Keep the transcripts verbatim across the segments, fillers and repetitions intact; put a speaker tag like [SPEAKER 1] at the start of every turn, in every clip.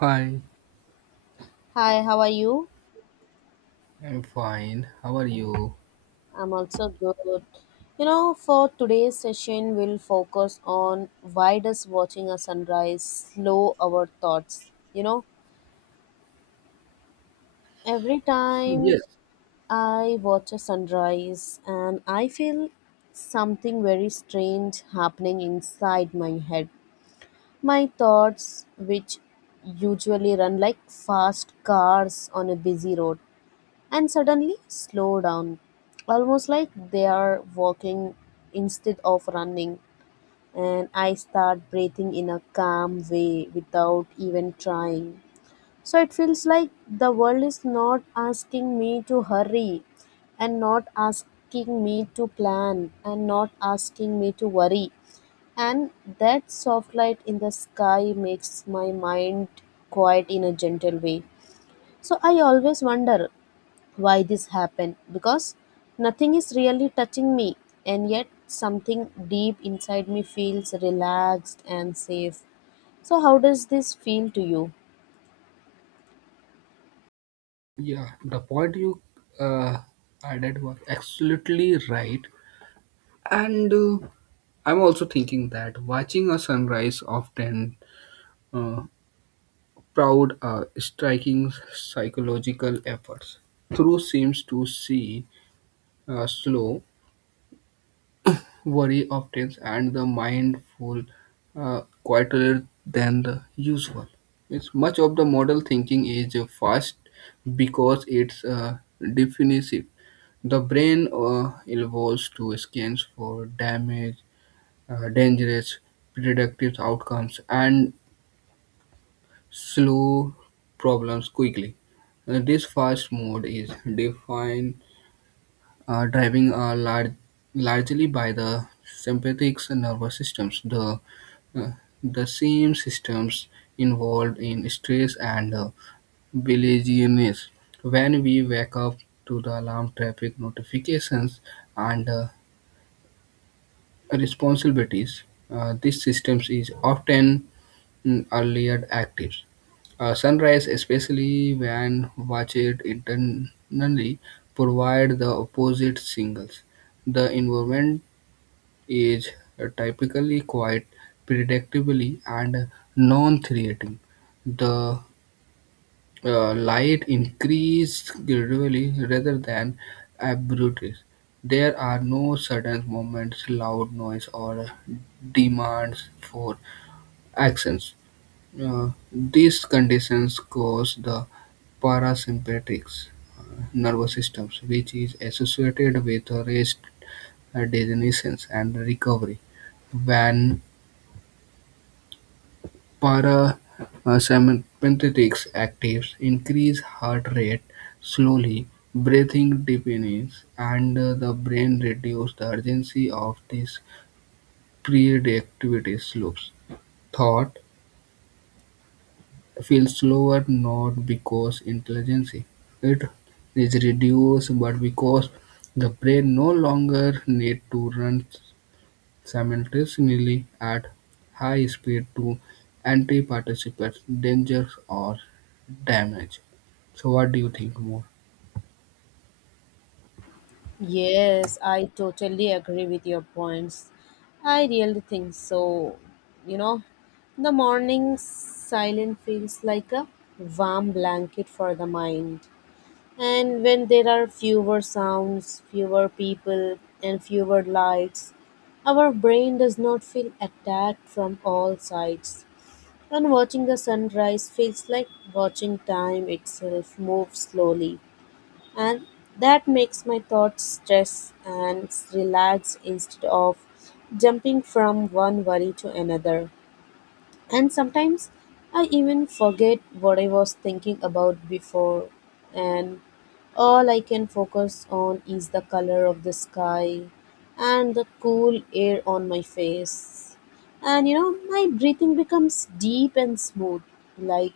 [SPEAKER 1] Hi,
[SPEAKER 2] Hi, how are you?
[SPEAKER 1] I'm fine. How are you?
[SPEAKER 2] I'm also good. You know, for today's session, we'll focus on why does watching a sunrise slow our thoughts? You know, every time
[SPEAKER 1] Yes,
[SPEAKER 2] I watch a sunrise and I feel something very strange happening inside my head. My thoughts, which usually run like fast cars on a busy road, and suddenly slow down, almost like they are walking instead of running. And I start breathing in a calm way without even trying. So it feels like the world is not asking me to hurry and not asking me to plan and not asking me to worry. And that soft light in the sky makes my mind quiet in a gentle way. So I always wonder why this happened because nothing is really touching me and yet something deep inside me feels relaxed and safe. So how does this feel to you?
[SPEAKER 1] yeah, the point you uh, added was absolutely right. And uh, I'm also thinking that watching a sunrise often uh, proud uh, striking psychological efforts through seems to see uh, slow worry obtains and the mindful uh, quieter than the usual. It's much of the model thinking is uh, fast because it's uh, defensive. The brain uh, evolves to scans for damage, uh, dangerous, predictive outcomes, and slow problems quickly. Uh, this fast mode is defined uh, driving are lar- largely by the sympathetic nervous systems, the, uh, the same systems involved in stress and uh, bilirubin. When we wake up to the alarm, traffic notifications, and uh, responsibilities, uh, this systems is often mm, earlier active. Uh, sunrise, especially when watched internally, provide the opposite signals the environment is typically quite predictably, and non-threatening. The uh, light increases gradually rather than abruptly. There are no sudden moments, loud noise, or demands for actions. Uh, these conditions cause the parasympathetic uh, nervous systems, which is associated with rest, uh, dissonance, and recovery. When parasympathetic actives increase heart rate slowly, breathing deepens, and uh, the brain reduces the urgency of these predictivity loops. Thought feels slower not because intelligence it is reduced but because the brain no longer need to run simultaneously at high speed to anti-participate dangers or damage. So what do you think more?
[SPEAKER 2] Yes, I totally agree with your points. I really think so. You know, the morning silence feels like a warm blanket for the mind. And when there are fewer sounds, fewer people, and fewer lights, our brain does not feel attacked from all sides. And watching the sunrise feels like watching time itself move slowly. And that makes my thoughts stress and relax instead of jumping from one worry to another. And sometimes I even forget what I was thinking about before, and all I can focus on is the color of the sky and the cool air on my face. And you know, my breathing becomes deep and smooth, like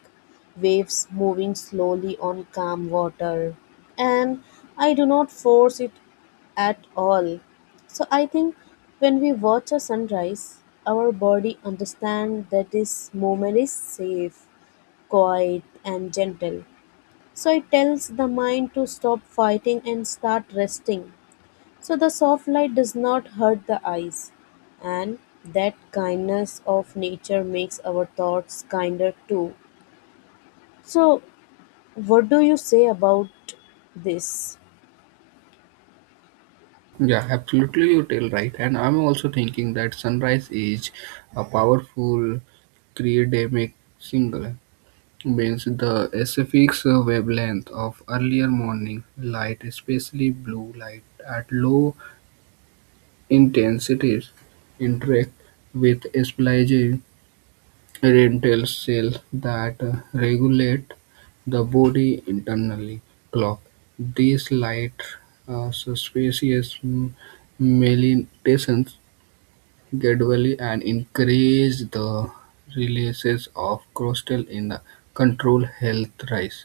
[SPEAKER 2] waves moving slowly on calm water. And I do not force it at all. So I think when we watch a sunrise, our body understands that this moment is safe, quiet, and gentle. So it tells the mind to stop fighting and start resting. So the soft light does not hurt the eyes, and that kindness of nature makes our thoughts kinder too. So, what do you say about this?
[SPEAKER 1] Yeah, absolutely, you tell right. And I'm also thinking that sunrise is a powerful cryogenic single, means the specific wavelength of earlier morning light, especially blue light at low intensities, interact with splaging rental cells that uh, regulate the body internally clock. These light uh, suspicious m- melatonin gradually and increase the releases of cortisol in the control health rise.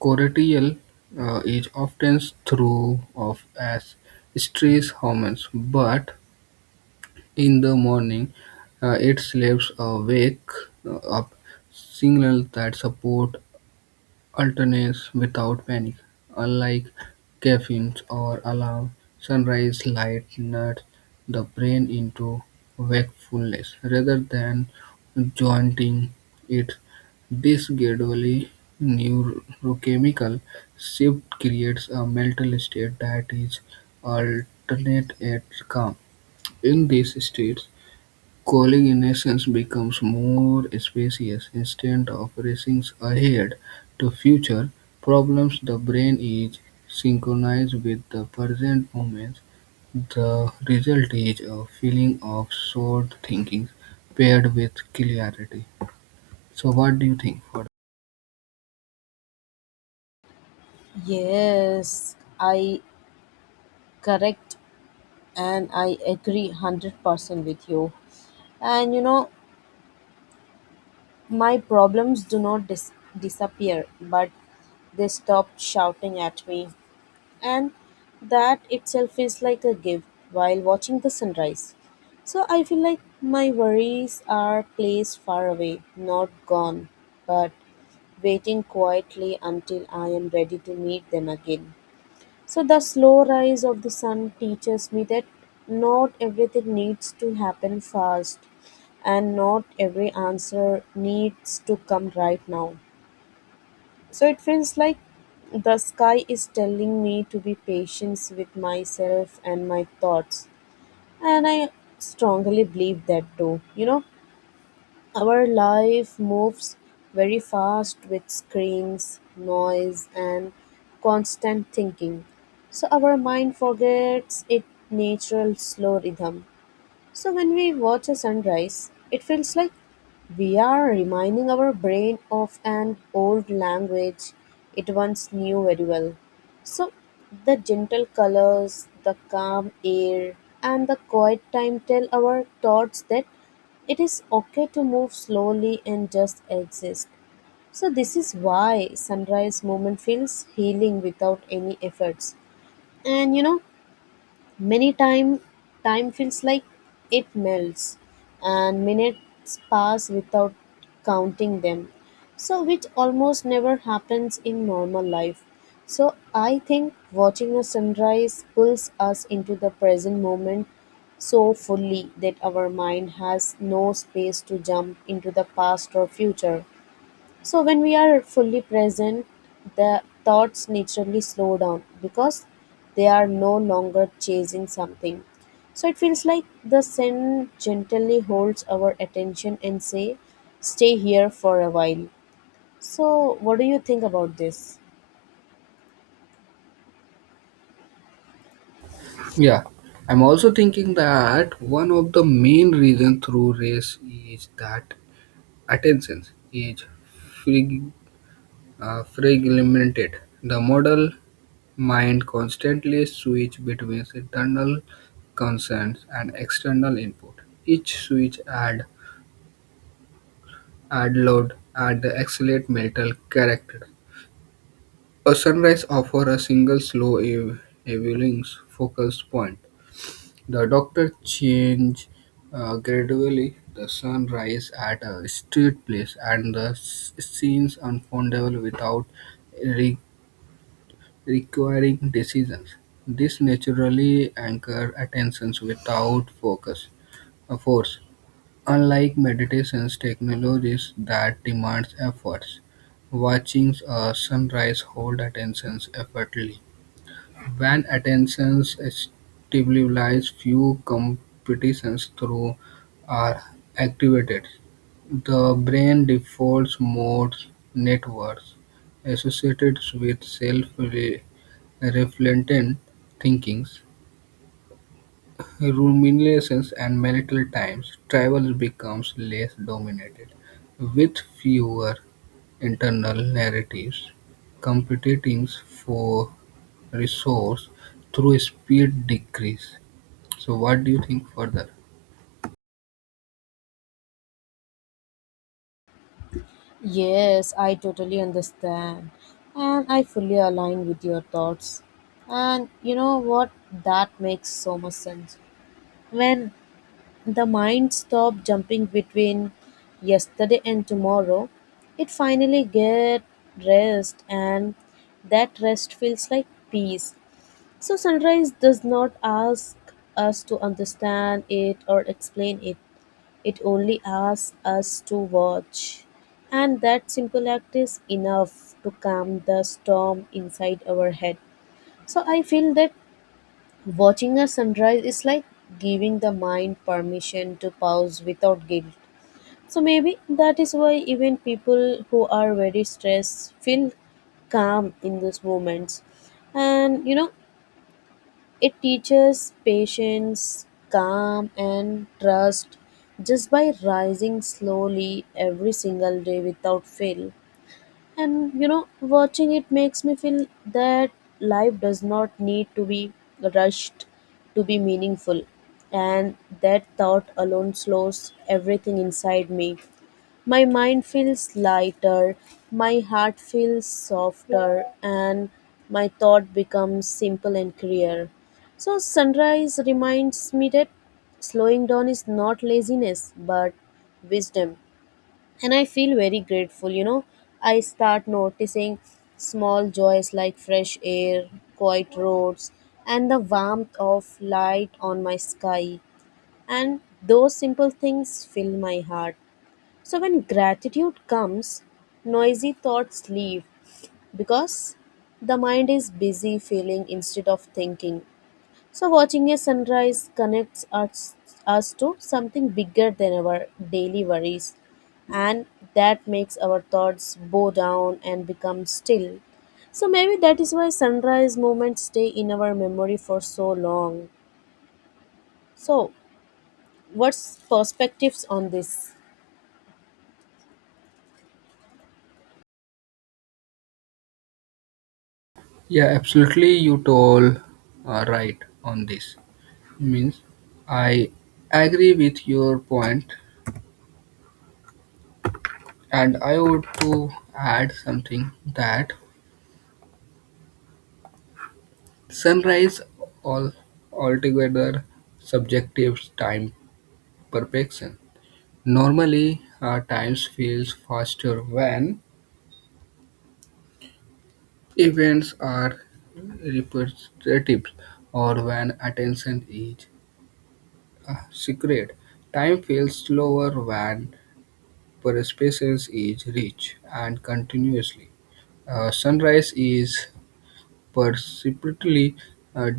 [SPEAKER 1] Cortisol uh, is often through of as stress hormones, but in the morning, uh, it slaps awake uh, up signals that support alternates without panic. Unlike caffeine or alarm, sunrise light nuts the brain into wakefulness rather than jointing it. This gradually neurochemical shift creates a mental state that is alternate and calm. In these states, calling in essence becomes more spacious. Instead of racing ahead to future problems the brain is synchronized with the present moment. The result is a feeling of short thinking paired with clarity. So what do you think for?
[SPEAKER 2] Yes, I correct and I agree one hundred percent with you. And you know, my problems do not dis- disappear, but they stop shouting at me. And that itself is like a gift while watching the sunrise. So I feel like my worries are placed far away, not gone, but waiting quietly until I am ready to meet them again. So the slow rise of the sun teaches me that not everything needs to happen fast and not every answer needs to come right now. So it feels like the sky is telling me to be patient with myself and my thoughts, and I strongly believe that too. You know, our life moves very fast with screens, noise, and constant thinking. So our mind forgets its natural slow rhythm. So when we watch a sunrise, it feels like we are reminding our brain of an old language it once knew very well. So the gentle colors, the calm air, and the quiet time tell our thoughts that it is okay to move slowly and just exist. So this is why sunrise moment feels healing without any efforts. And you know, many time time feels like it melts and minutes pass without counting them. So which almost never happens in normal life. So I think watching a sunrise pulls us into the present moment so fully that our mind has no space to jump into the past or future. So when we are fully present, the thoughts naturally slow down because they are no longer chasing something. So it feels like the Zen gently holds our attention and say, "Stay here for a while." So what do you think about this?
[SPEAKER 1] Yeah. I'm also thinking that one of the main reasons through race is that attention is frig- uh, fragmented. The model mind constantly switch between internal concerns and external input. Each switch add add load add the accelerate mental character. A sunrise offer a single slow ev- evening focal point. The doctor change uh, gradually. The sun rise at a street place and the s- scenes unfoldable without requiring decisions. This naturally anchor attentions without focus or force. Unlike meditations technologies that demands efforts, watching a sunrise hold attentions effortlessly. When attentions stabilizes, few competitions through are activated. The brain defaults modes networks associated with self reflectant thinkings, ruminations and marital times, travel becomes less dominated, with fewer internal narratives competing for resource through speed decrease. So what do you think further?
[SPEAKER 2] Yes, I totally understand. And I fully align with your thoughts. And you know what? That makes so much sense. When the mind stopped jumping between yesterday and tomorrow, it finally get rest, and that rest feels like peace. So sunrise does not ask us to understand it or explain it. It only asks us to watch. And that simple act is enough to calm the storm inside our head. So I feel that watching a sunrise is like giving the mind permission to pause without guilt. So maybe that is why even people who are very stressed feel calm in those moments. And you know, it teaches patience, calm, and trust just by rising slowly every single day without fail. And you know, watching it makes me feel that life does not need to be rushed to be meaningful, and that thought alone slows everything inside me. My mind feels lighter, my heart feels softer, and my thought becomes simple and clear. So sunrise reminds me that slowing down is not laziness but wisdom, and I feel very grateful. You know, I start noticing small joys like fresh air, quiet roads, and the warmth of light on my sky. And those simple things fill my heart. So when gratitude comes, noisy thoughts leave because the mind is busy feeling instead of thinking. So, watching a sunrise connects us, us to something bigger than our daily worries, and that makes our thoughts bow down and become still. So, maybe that is why sunrise moments stay in our memory for so long. So, what's perspectives on this?
[SPEAKER 1] Yeah, absolutely. You told uh, right on this. Means I agree with your point, and I would to add something that sunrise all altogether subjective time perfection. Normally, our time feels faster when events are repetitive or when attention is uh, secured. Time feels slower when perspective is rich and continuously. Uh, sunrise is perceptibly uh,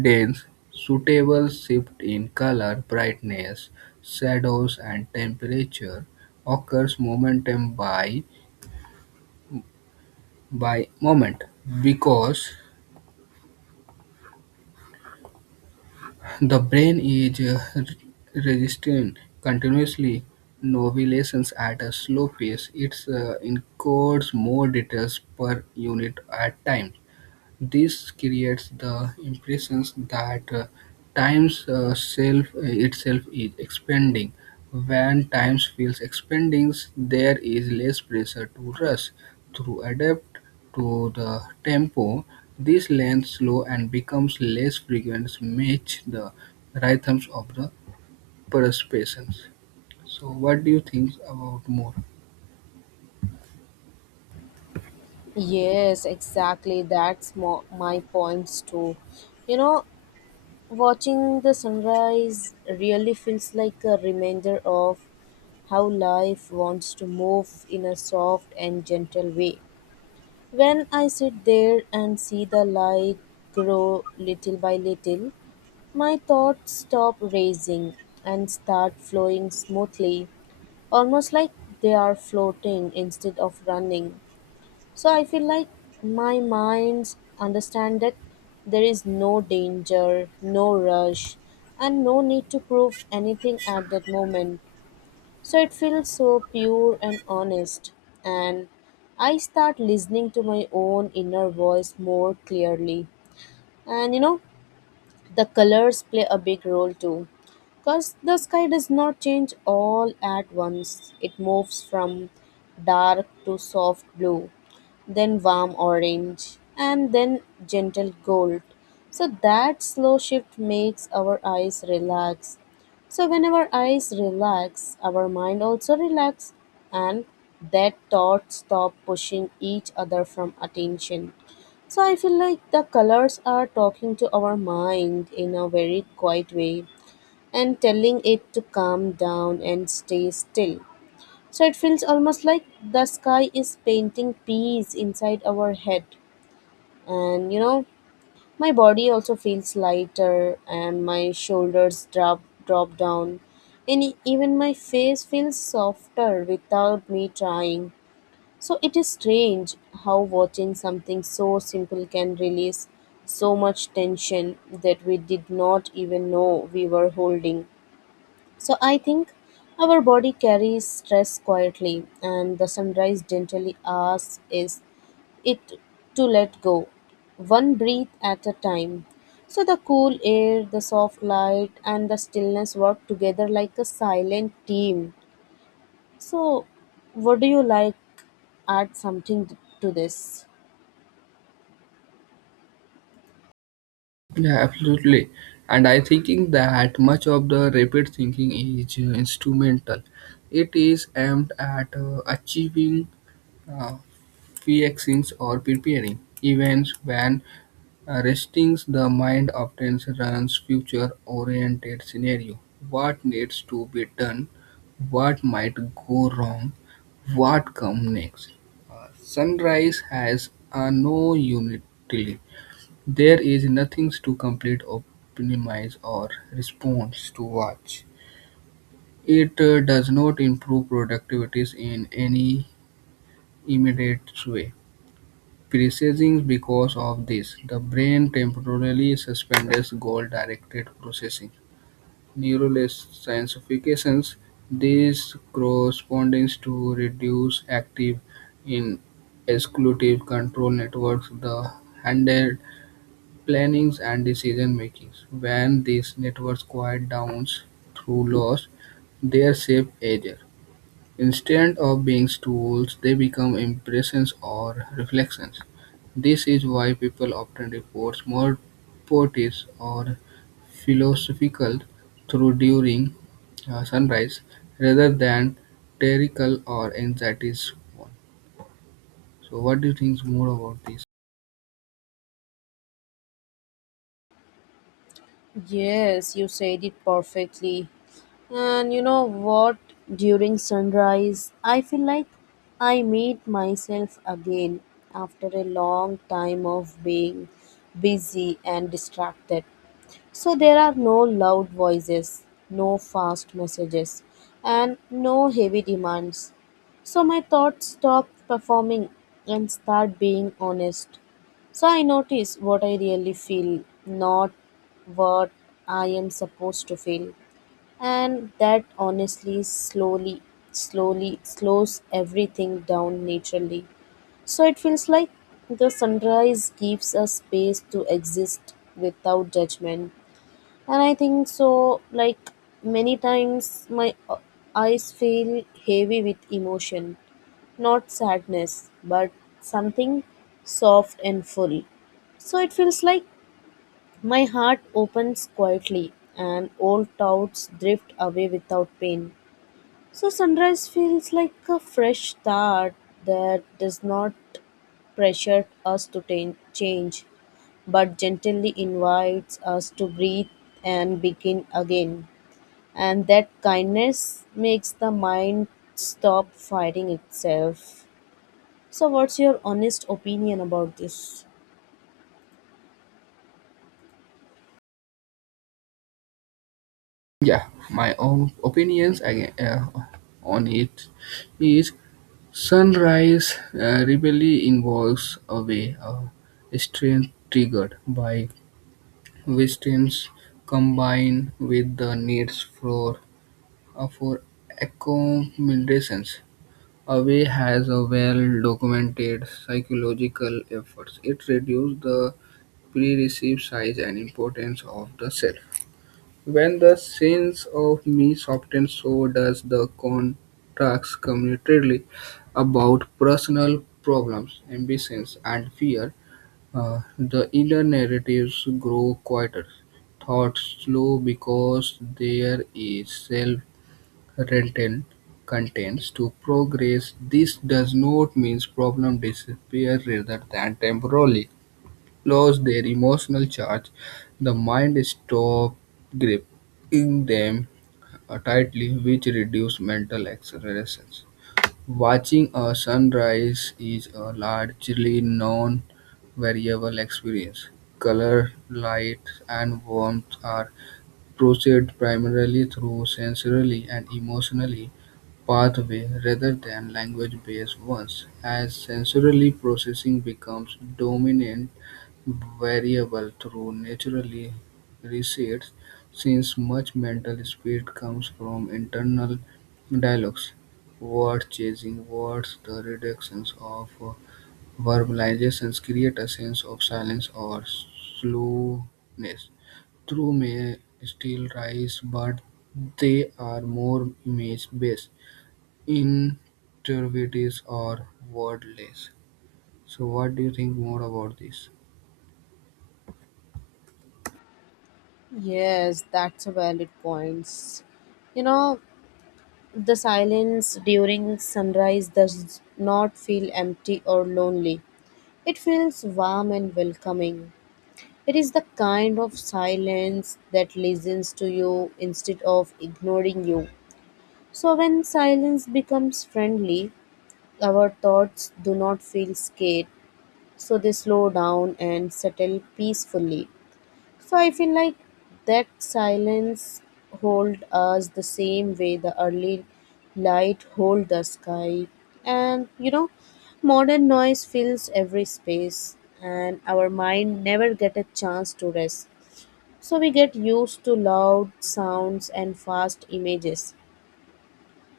[SPEAKER 1] Dales, suitable shift in color, brightness, shadows and temperature occurs moment by by moment because the brain is uh, registering continuously novelizations at a slow pace. It uh, encodes more details per unit at time. This creates the impression that uh, time's uh, self uh, itself is expanding. When time feels expanding, there is less pressure to rush through, adapt to the tempo. This lengthens slow and becomes less frequent, match the rhythms of the perceptions. So, what do you think about more?
[SPEAKER 2] Yes, exactly. That's mo- my points too. You know, watching the sunrise really feels like a reminder of how life wants to move in a soft and gentle way. When I sit there and see the light grow little by little, my thoughts stop racing and start flowing smoothly, almost like they are floating instead of running. So I feel like my mind's understand that there is no danger, no rush, and no need to prove anything at that moment. So it feels so pure and honest, and I start listening to my own inner voice more clearly. And you know, the colors play a big role too, because the sky does not change all at once. It moves from dark to soft blue, then warm orange, and then gentle gold. So that slow shift makes our eyes relax. So when our eyes relax, our mind also relax, and that thoughts stop pushing each other from attention. So I feel like the colors are talking to our mind in a very quiet way and telling it to calm down and stay still. So it feels almost like the sky is painting peace inside our head. And you know, my body also feels lighter and my shoulders drop drop down, and e- even my face feels softer without me trying. So it is strange how watching something so simple can release so much tension that we did not even know we were holding. So I think our body carries stress quietly, and the sunrise gently asks is it to let go, one breath at a time. So the cool air, the soft light, and the stillness work together like a silent team. So, would you like add something th- to this?
[SPEAKER 1] Yeah, absolutely. And I thinking that much of the rapid thinking is uh, instrumental. It is aimed at uh, achieving uh, fixings or preparing events when uh, resting the mind often runs future-oriented scenario. What needs to be done? What might go wrong? What come next? Uh, sunrise has a no unity there is nothing to complete, optimize, or respond to watch. It uh, does not improve productivity in any immediate way. Precisely because of this, the brain temporarily suspends goal-directed processing. Neuroscientifications, this corresponds to reduced active in exclusive control networks, the plannings and decision-makings. When these networks quiet down through loss, their shape ages. Instead of being tools, they become impressions or reflections. This is why people often report more poetics or philosophical through during uh, sunrise rather than theoretical or anxiety. So what do you think more about this?
[SPEAKER 2] Yes, you said it perfectly. And you know what? During sunrise, I feel like I meet myself again after a long time of being busy and distracted. So there are no loud voices, no fast messages, and no heavy demands. So my thoughts stop performing and start being honest. So I notice what I really feel, not what I am supposed to feel. And that honestly, slowly, slowly slows everything down naturally. So it feels like the sunrise gives us space to exist without judgment. And I think so, like many times, my uh, eyes feel heavy with emotion, not sadness, but something soft and full. So it feels like my heart opens quietly and old doubts drift away without pain. So sunrise feels like a fresh start that does not pressure us to ta- change, but gently invites us to breathe and begin again, and that kindness makes the mind stop fighting itself. So, what's your honest opinion about this?
[SPEAKER 1] Yeah my own opinions again uh, on it is sunrise uh, rebellion involves a way of strength triggered by wisdom's combined with the needs for uh, for accommodations away has a well documented psychological efforts. It reduces the pre-received size and importance of the self. When the sense of me softens, so does the contracts communicatively about personal problems, ambitions, and fear. Uh, the inner narratives grow quieter, thoughts slow because there is self-contained contents to progress. This does not mean problem disappear rather than temporarily lose their emotional charge. The mind stops gripping them uh, tightly, which reduces mental acceleration. Watching a sunrise is a largely non-variable experience. Color, light, and warmth are proceed primarily through sensory and emotionally pathways rather than language-based ones. As sensorily processing becomes dominant variable through naturally recedes, since much mental speed comes from internal dialogues, word chasing, words, the reductions of uh, verbalizations create a sense of silence or slowness. Truths may still rise, but they are more image-based, intuitive, or wordless. So, what do you think more about this?
[SPEAKER 2] Yes, that's a valid point. You know, the silence during sunrise does not feel empty or lonely. It feels warm and welcoming. It is the kind of silence that listens to you instead of ignoring you. So, when silence becomes friendly, our thoughts do not feel scared, so they slow down and settle peacefully. So I feel like that silence hold us the same way the early light hold the sky. And you know, modern noise fills every space and our mind never get a chance to rest. So we get used to loud sounds and fast images.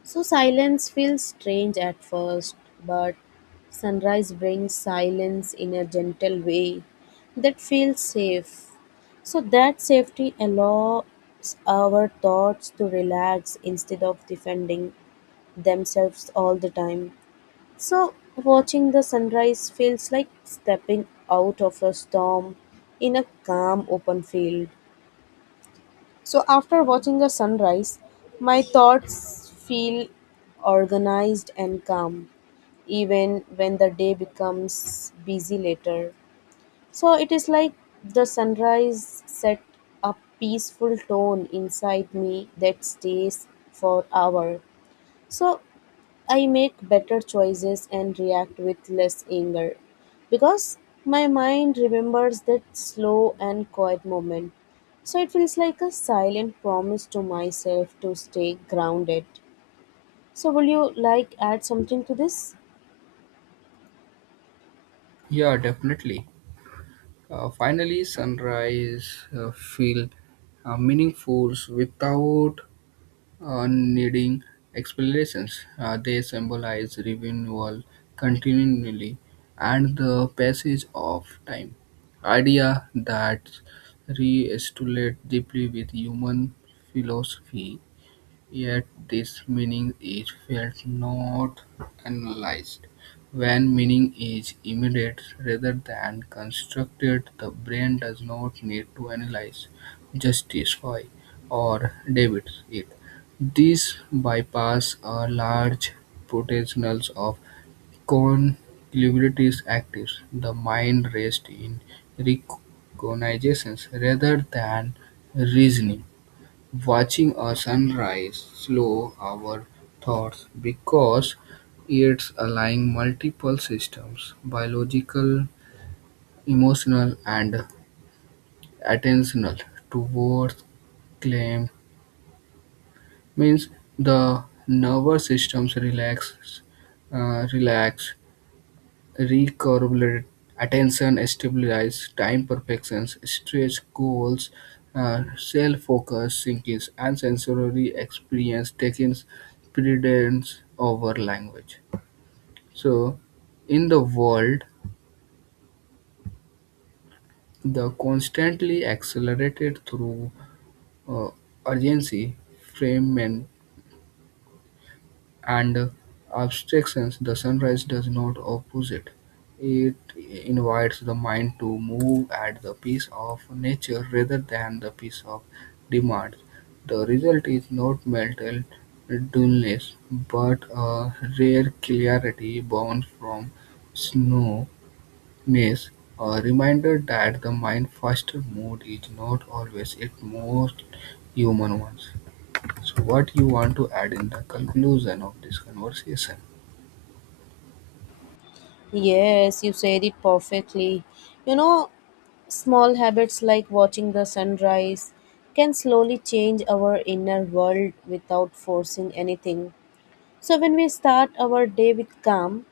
[SPEAKER 2] So silence feels strange at first, but sunrise brings silence in a gentle way that feels safe. So that safety allows our thoughts to relax instead of defending themselves all the time. So watching the sunrise feels like stepping out of a storm in a calm open field. So after watching the sunrise, my thoughts feel organized and calm, even when the day becomes busy later. So it is like the sunrise set a peaceful tone inside me that stays for hours. So I make better choices and react with less anger because my mind remembers that slow and quiet moment. So it feels like a silent promise to myself to stay grounded. So will you like add something to this?
[SPEAKER 1] Yeah, definitely. Uh, finally, sunrise uh, feel uh, meaningful without uh, needing explanations. Uh, they symbolize renewal, continually, and the passage of time. Idea that re-estimate deeply with human philosophy. Yet this meaning is felt not analyzed. When meaning is immediate rather than constructed, the brain does not need to analyze, justify, or debit it. This bypass a large potentials of conclusivities actives. The mind rests in recognitions rather than reasoning. Watching a sunrise slow our thoughts because it's aligning multiple systems, biological, emotional, and attentional, towards calm. Means the nervous systems relax, uh, relax, re attention stabilizes time perceptions, stretch goals, uh, self-focus, thinking, and sensory experience taking precedence over language. So, in the world, the constantly accelerated through uh, urgency, fragment, and abstractions, the sunrise does not oppose it. It invites the mind to move at the pace of nature rather than the pace of demand. The result is not mental dullness, but a rare clarity born from snowness, a reminder that the mind faster mood is not always its most human ones. So, what you want to add in the conclusion of this conversation?
[SPEAKER 2] Yes, you said it perfectly. You know, small habits like watching the sunrise can slowly change our inner world without forcing anything. So when we start our day with calm,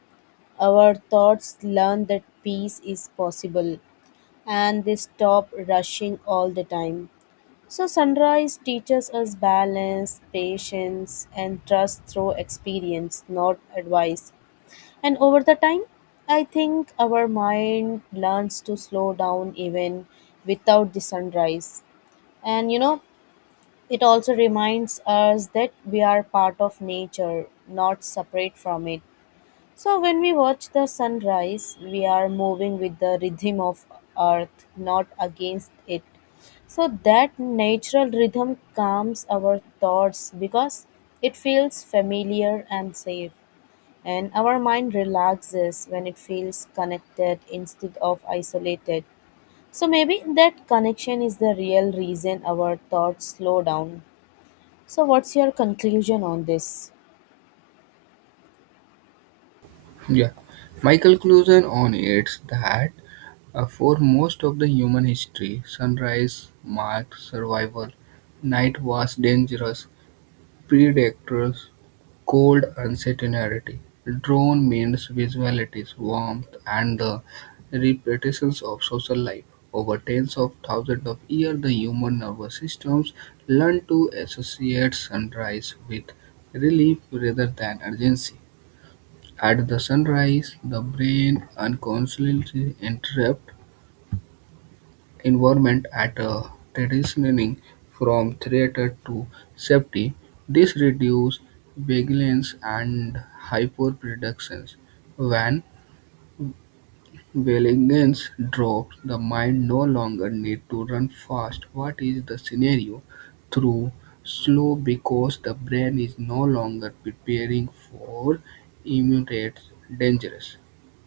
[SPEAKER 2] our thoughts learn that peace is possible and they stop rushing all the time. So, sunrise teaches us balance, patience, and trust through experience, not advice. And over the time, I think our mind learns to slow down even without the sunrise. And you know, it also reminds us that we are part of nature, not separate from it. So when we watch the sunrise, we are moving with the rhythm of earth, not against it. So that natural rhythm calms our thoughts because it feels familiar and safe. And our mind relaxes when it feels connected instead of isolated. So maybe that connection is the real reason our thoughts slow down. So what's your conclusion on this?
[SPEAKER 1] Yeah, my conclusion on it's that uh, for most of the human history, sunrise marked survival. Night was dangerous, predators, cold uncertainty. Dawn means visualities, warmth, and the repetitions of social life. Over tens of thousands of years, the human nervous systems learned to associate sunrise with relief rather than urgency. At the sunrise, the brain unconsciously interprets environment at a transitioning from threat to safety. This reduces vigilance and hyperproduction. When Vailingens drops the mind no longer need to run fast what is the scenario through slow because the brain is no longer preparing for immediate dangers.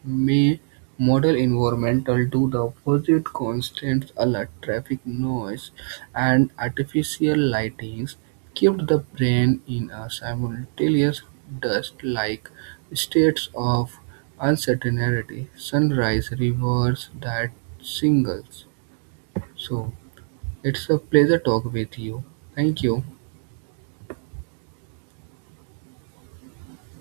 [SPEAKER 1] May model environmental do the opposite constant alert traffic noise and artificial lightings keep the brain in a simultaneous dust like states of uncertainty. Sunrise reversed that singles. So it's a pleasure talking with you. Thank you.